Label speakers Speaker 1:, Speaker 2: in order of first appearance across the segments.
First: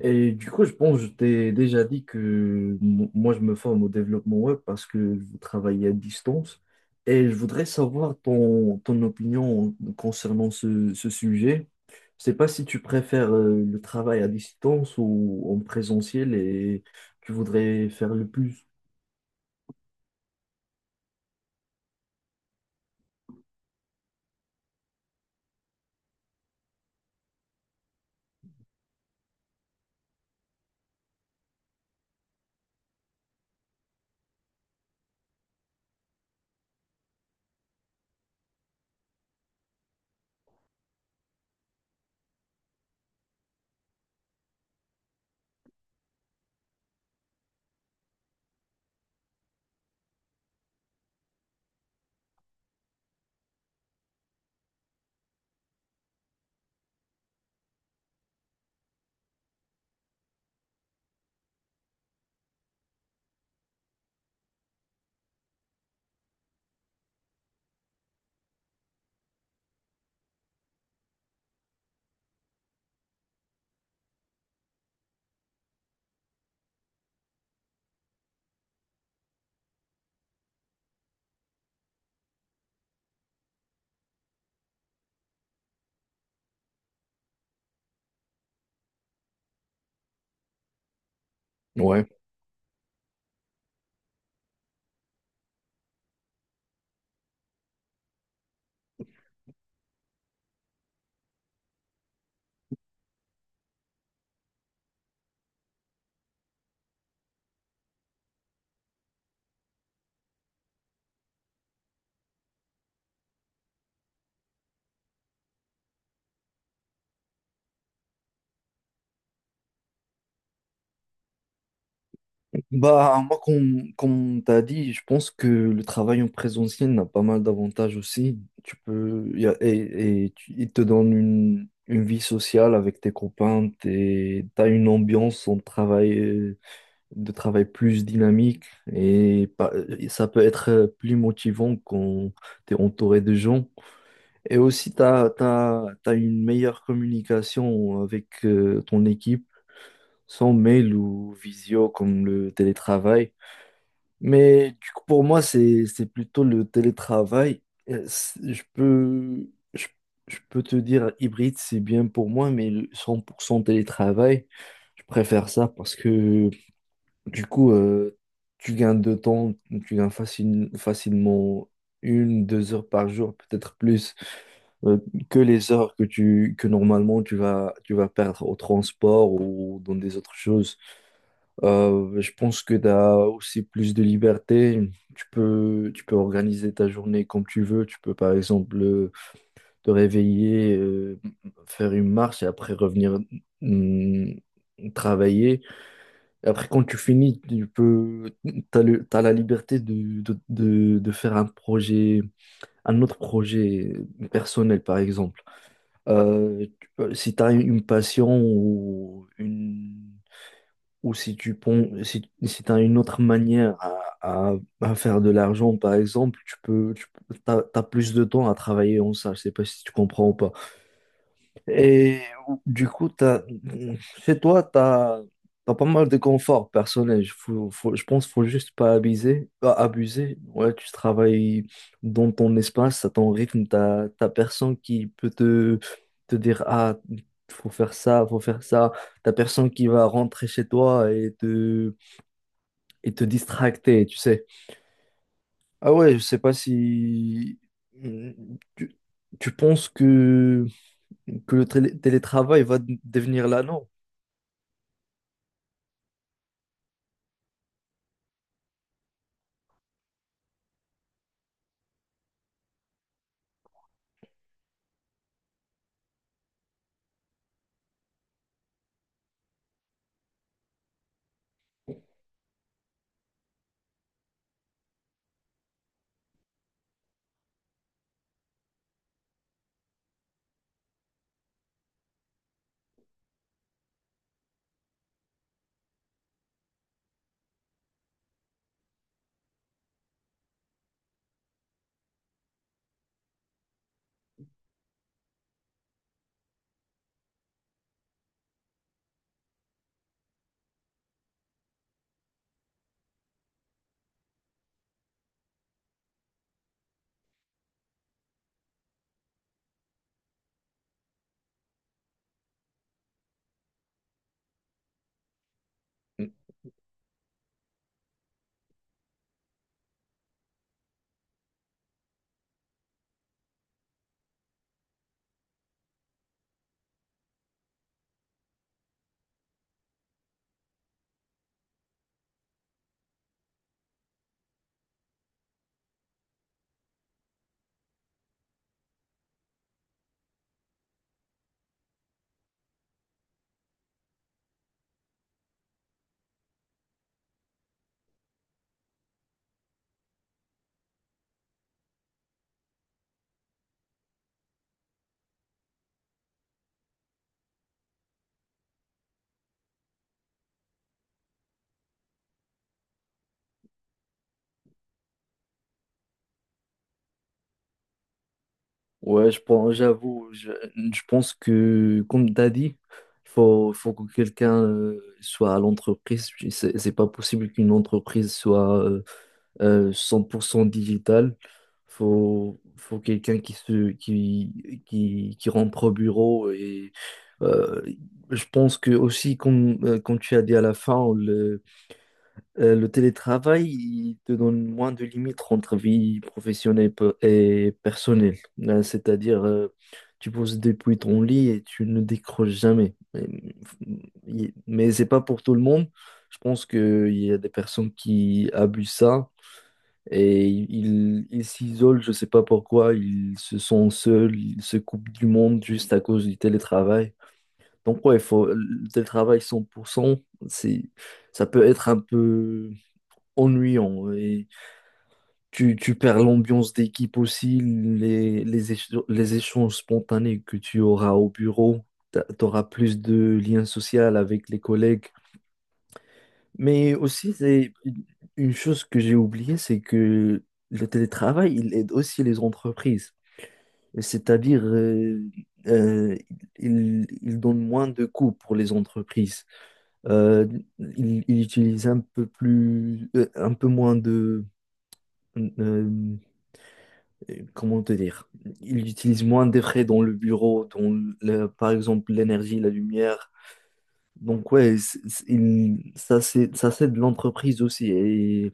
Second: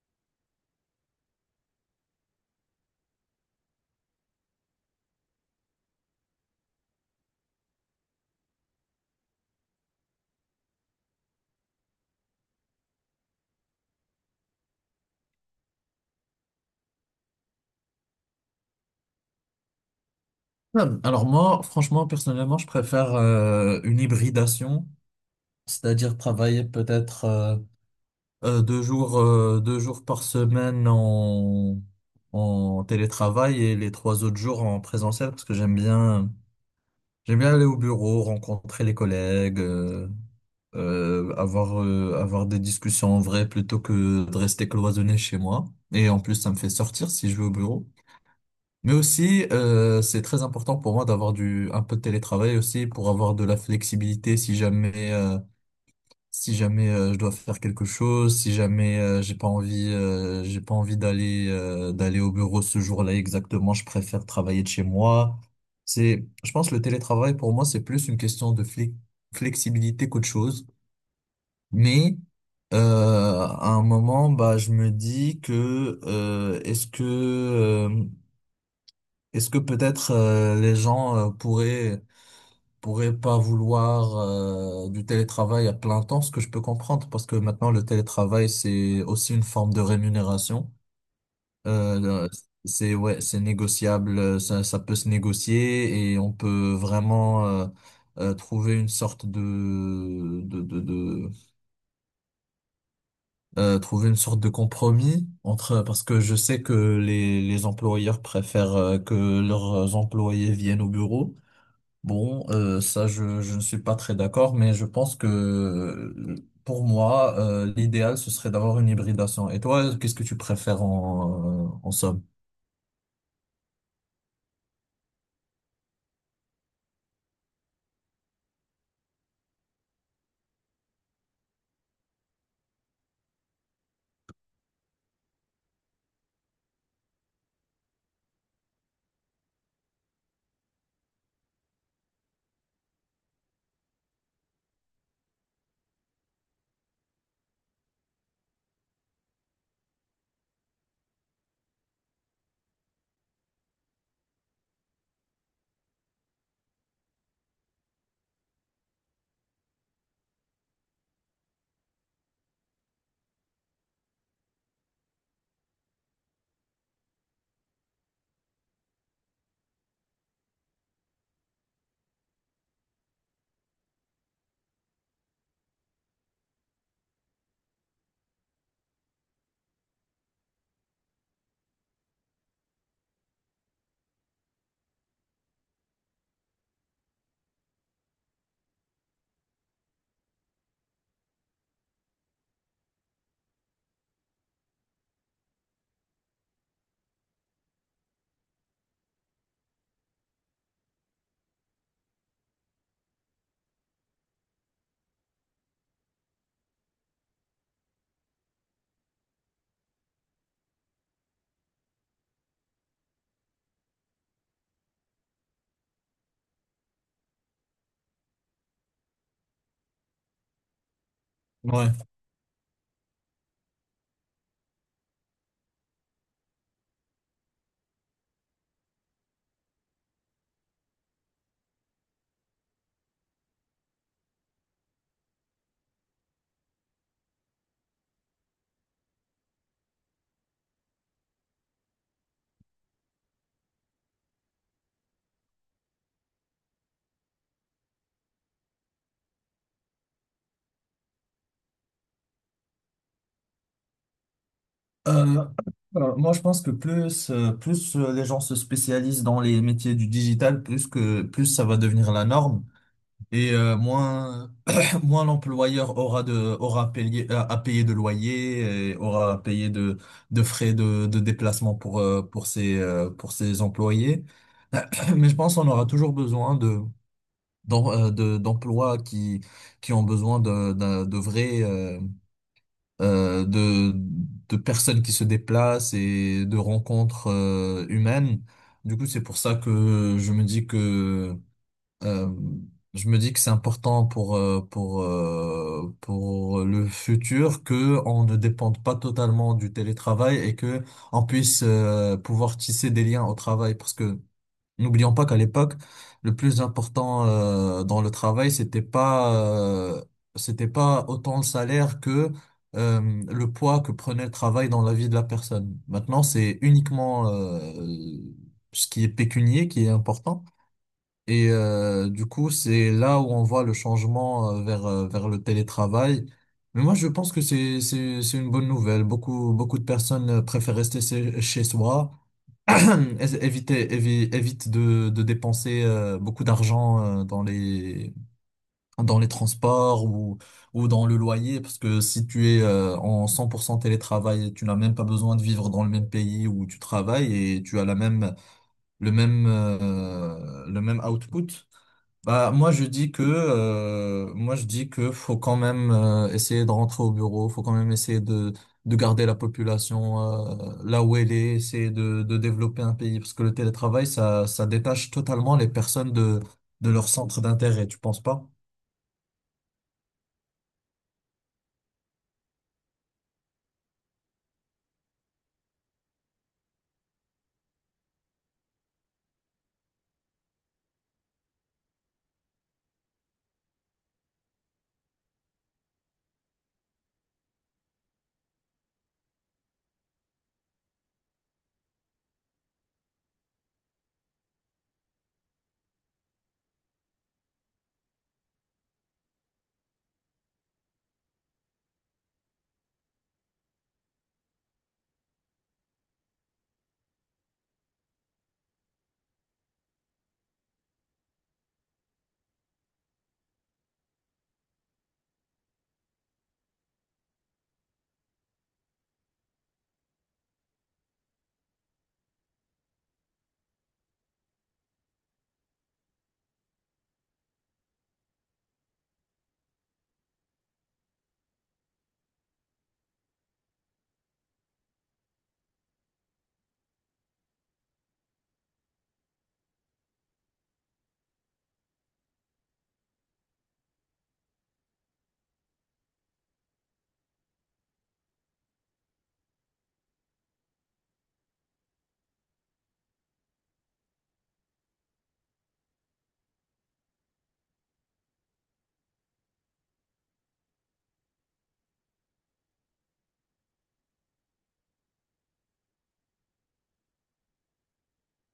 Speaker 1: Et du coup, je pense que je t'ai déjà dit que moi, je me forme au développement web parce que je veux travailler à distance. Et je voudrais savoir ton opinion concernant ce sujet. Je sais pas si tu préfères le travail à distance ou en présentiel et tu voudrais faire le plus.
Speaker 2: Alors moi, franchement, personnellement, je préfère une hybridation, c'est-à-dire travailler peut-être deux jours, deux jours par semaine en télétravail et les trois autres jours en présentiel parce que j'aime bien aller au bureau, rencontrer les collègues, avoir des discussions en vrai plutôt que de rester cloisonné chez moi. Et en plus, ça me fait sortir si je vais au bureau. Mais aussi, c'est très important pour moi d'avoir du un peu de télétravail aussi pour avoir de la flexibilité si jamais je dois faire quelque chose, si jamais j'ai pas envie d'aller au bureau ce jour-là exactement, je préfère travailler de chez moi. Je pense que le télétravail pour moi c'est plus une question de flexibilité qu'autre chose, mais à un moment, bah, je me dis que est-ce que est-ce que peut-être les gens pourraient pas vouloir du télétravail à plein temps, ce que je peux comprendre, parce que maintenant le télétravail c'est aussi une forme de rémunération. Euh,
Speaker 1: Ouais.
Speaker 2: le- c'est ouais, c'est négociable, ça peut se négocier et on peut vraiment trouver une sorte de trouver une sorte de compromis entre parce que je sais que les employeurs préfèrent que leurs employés viennent au bureau. Bon, je ne suis pas très d'accord, mais je pense que pour moi, l'idéal, ce serait d'avoir une hybridation. Et toi, qu'est-ce que tu préfères en somme?
Speaker 1: Bah, moi, comme t'as dit, je pense que le travail en présentiel a pas mal d'avantages aussi. Tu peux, y a- et tu- Il te donne une vie sociale avec tes copains, t'as une ambiance en de travail plus dynamique et, pa- et ça peut être plus motivant quand t'es entouré de gens. Et aussi, tu as, t'as, t'as, t'as une meilleure communication avec ton équipe, sans mail ou visio comme le télétravail. Mais du coup, pour moi, c'est plutôt le télétravail. Euh, c'est- Je peux, je, je peux te dire hybride, c'est bien pour moi, mais le 100% télétravail, je préfère ça parce que du coup, tu gagnes de temps, tu gagnes facilement une, deux heures par jour, peut-être plus, euh, que les heures que normalement tu vas perdre au transport ou dans des autres choses. Je pense que tu as aussi plus de liberté. Tu peux organiser ta journée comme tu veux. Tu peux, par exemple, te réveiller, faire une marche et après revenir hum, travailler. Et après, quand tu finis, t'as la liberté de faire un autre projet personnel, par exemple. Tu si tu as une passion ou si si t'as une autre manière à- à faire de l'argent, par exemple, tu as plus de temps à travailler en ça. Je sais pas si tu comprends ou pas.
Speaker 2: Ouais.
Speaker 1: Et du coup, chez toi, tu as pas mal de confort personnel. Je pense qu'il faut juste pas abuser. Pas abuser. Ouais, tu travailles dans ton espace, à ton rythme. Tu n'as personne qui peut te dire, ah, faut faire ça, faut faire ça. T'as personne qui va rentrer chez toi et te distracter, tu sais. Ah ouais, je sais pas si... Tu, tu penses que le télétravail va devenir la norme?
Speaker 2: Euh, Moi, je pense que plus, plus les gens se spécialisent dans les métiers du digital, plus ça va devenir la norme. Et moins, moins l'employeur aura aura à payer de loyer et aura à payer de frais de déplacement pour pour ses employés. Mais je pense qu'on aura toujours besoin d'emplois qui ont besoin de vrais, euh, de, de personnes qui se déplacent et de rencontres, humaines. Du coup, c'est pour ça que euh, je me dis que c'est important pour pour le futur que on ne dépende pas totalement du télétravail et que on puisse pouvoir tisser des liens au travail parce que n'oublions pas qu'à l'époque le plus important dans le travail c'était pas autant le salaire que le poids que prenait le travail dans la vie de la personne. Maintenant, c'est uniquement ce qui est pécunier qui est important. Et du coup, c'est là où on voit le changement vers le télétravail. Mais moi, je pense que c'est une bonne nouvelle. Beaucoup, beaucoup de personnes préfèrent rester chez soi, évite de dépenser beaucoup d'argent dans dans les transports ou dans le loyer, parce que si tu es en 100% télétravail, tu n'as même pas besoin de vivre dans le même pays où tu travailles et tu as la même, le même, le même output. Bah, moi je dis que faut quand même essayer de rentrer au bureau, faut quand même essayer de garder la population là où elle est, essayer de développer un pays parce que le télétravail ça détache totalement les personnes de leur centre d'intérêt, tu penses pas?
Speaker 1: Ouais, je pense, j'avoue, je pense que, comme tu as dit, faut que quelqu'un soit à l'entreprise. Puis c'est pas possible qu'une entreprise soit 100% digitale. Faut quelqu'un qui, se, qui rentre au bureau. Et euh, je pense que aussi, comme tu as dit à la fin, le télétravail, il te donne moins de limites entre vie professionnelle et personnelle. C'est-à-dire, tu poses depuis ton lit et tu ne décroches jamais. Mais c'est pas pour tout le monde. Je pense qu'il y a des personnes qui abusent ça et ils s'isolent, je sais pas pourquoi, ils se sentent seuls, ils se coupent du monde juste à cause du télétravail. Donc ouais, le télétravail 100%, c'est, ça peut être un peu ennuyant. Et tu perds l'ambiance d'équipe aussi, les échanges spontanés que tu auras au bureau. Tu auras plus de liens sociaux avec les collègues. Mais aussi, c'est une chose que j'ai oubliée, c'est que le télétravail, il aide aussi les entreprises. C'est-à-dire, euh, il donne moins de coûts pour les entreprises. Euh, il utilise un peu moins euh, comment te dire, ils utilisent moins de frais dans le bureau, dans par exemple l'énergie, la lumière. Donc ouais, ça c'est de l'entreprise aussi. Et,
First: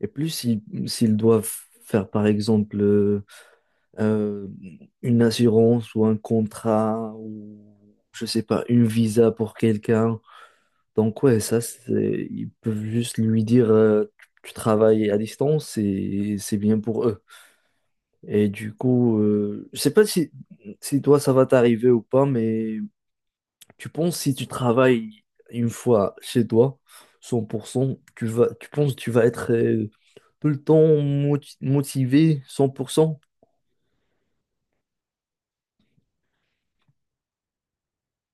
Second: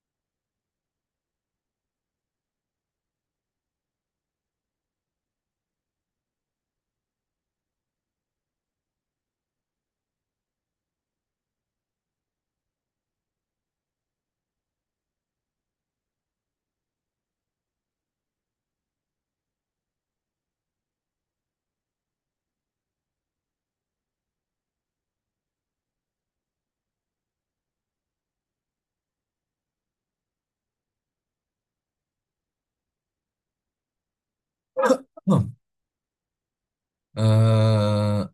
Speaker 1: et plus s'ils doivent faire par exemple euh, une assurance ou un contrat ou je sais pas, une visa pour quelqu'un. Donc ouais, ça c'est ils peuvent juste lui dire tu travailles à distance et c'est bien pour eux. Et du coup, je sais pas si toi ça va t'arriver ou pas, mais tu penses si tu travailles une fois chez toi, 100% tu penses que tu vas être tout le temps motivé, cent pour cent?
Speaker 2: Non. Euh,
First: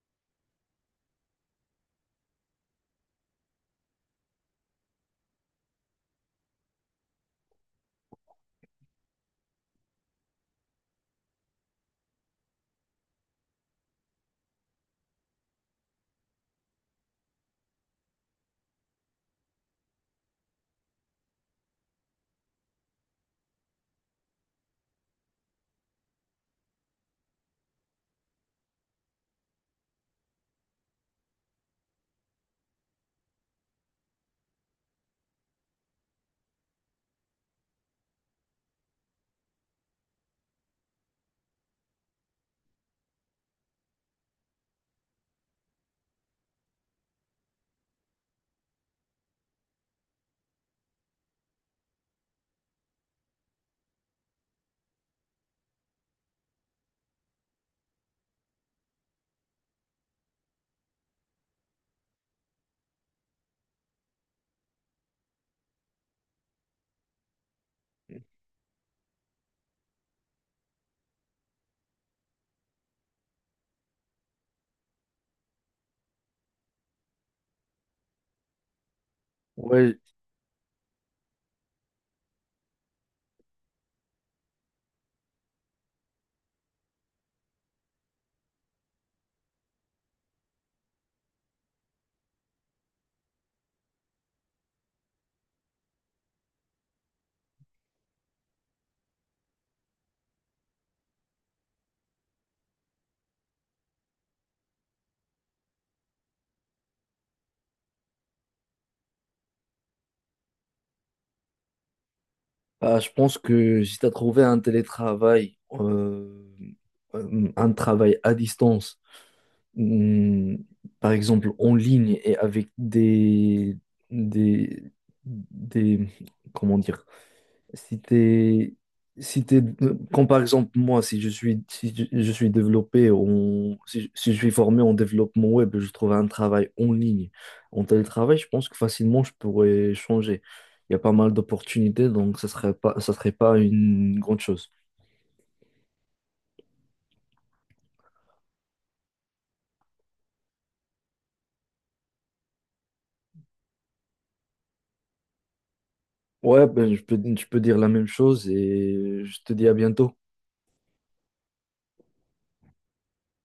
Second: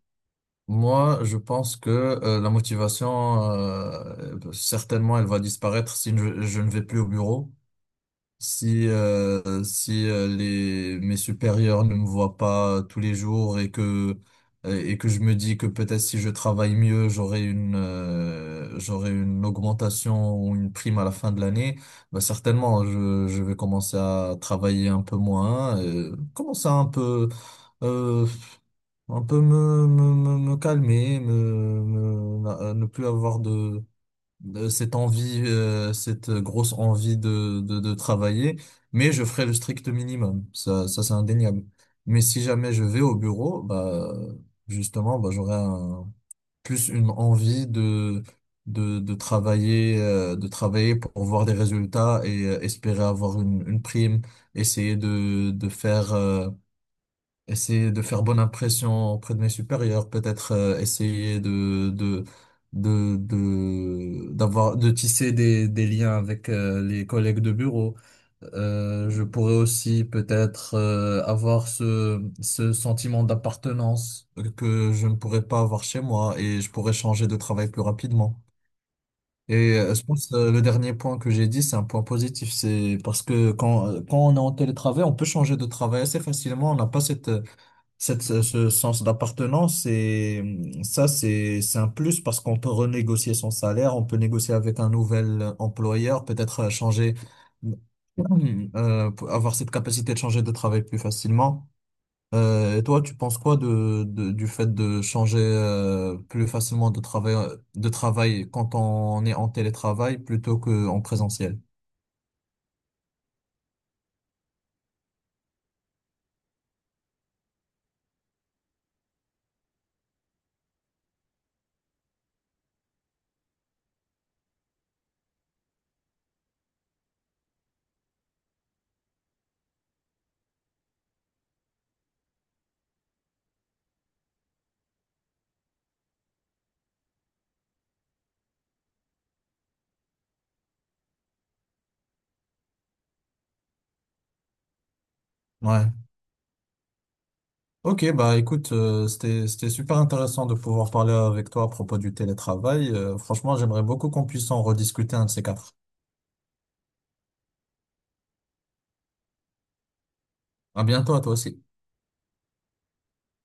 Speaker 2: Moi je pense que la motivation certainement elle va disparaître si je ne vais plus au bureau. Si, si Les, mes supérieurs ne me voient pas tous les jours et que je me dis que peut-être si je travaille mieux, j'aurai une augmentation ou une prime à la fin de l'année, bah certainement, je vais commencer à travailler un peu moins, commencer à euh, un peu me calmer, ne plus avoir de cette envie, cette grosse envie de travailler, mais je ferai le strict minimum. Ça c'est indéniable. Mais si jamais je vais au bureau, bah, justement, bah, plus une envie de travailler pour voir des résultats et espérer avoir une prime, essayer essayer de faire bonne impression auprès de mes supérieurs, peut-être essayer de d'avoir de tisser des liens avec les collègues de bureau. Je pourrais aussi peut-être avoir ce sentiment d'appartenance que je ne pourrais pas avoir chez moi et je pourrais changer de travail plus rapidement. Et
Speaker 1: Ouais,
Speaker 2: je pense le dernier point que j'ai dit, c'est un point positif, c'est parce que quand on est en télétravail, on peut changer de travail assez facilement, on n'a pas cette ce sens d'appartenance, c'est un plus parce qu'on peut renégocier son salaire, on peut négocier avec un nouvel employeur, peut-être pour avoir cette capacité de changer de travail plus facilement. Et toi, tu penses quoi du fait de changer, plus facilement de travail quand on est en télétravail plutôt qu'en présentiel?
Speaker 1: bah, je pense que si tu as trouvé un travail à distance, hum, par exemple en ligne et avec des, des, comment dire, Si t'es, si t'es, comme par exemple moi, si je suis, si je, je suis développé, en- si, je si je suis formé en développement web, je trouve un travail en ligne, en télétravail, je pense que facilement je pourrais changer. Il y a pas mal d'opportunités, donc ça serait pas une grande chose.
Speaker 2: Ouais. Ok, bah écoute, c'était super intéressant de pouvoir parler avec toi à propos du télétravail. Franchement, j'aimerais beaucoup qu'on puisse en rediscuter un de ces quatre.
Speaker 1: Ouais, ben, je peux dire la même chose et je te dis à bientôt.
Speaker 2: À bientôt à toi aussi.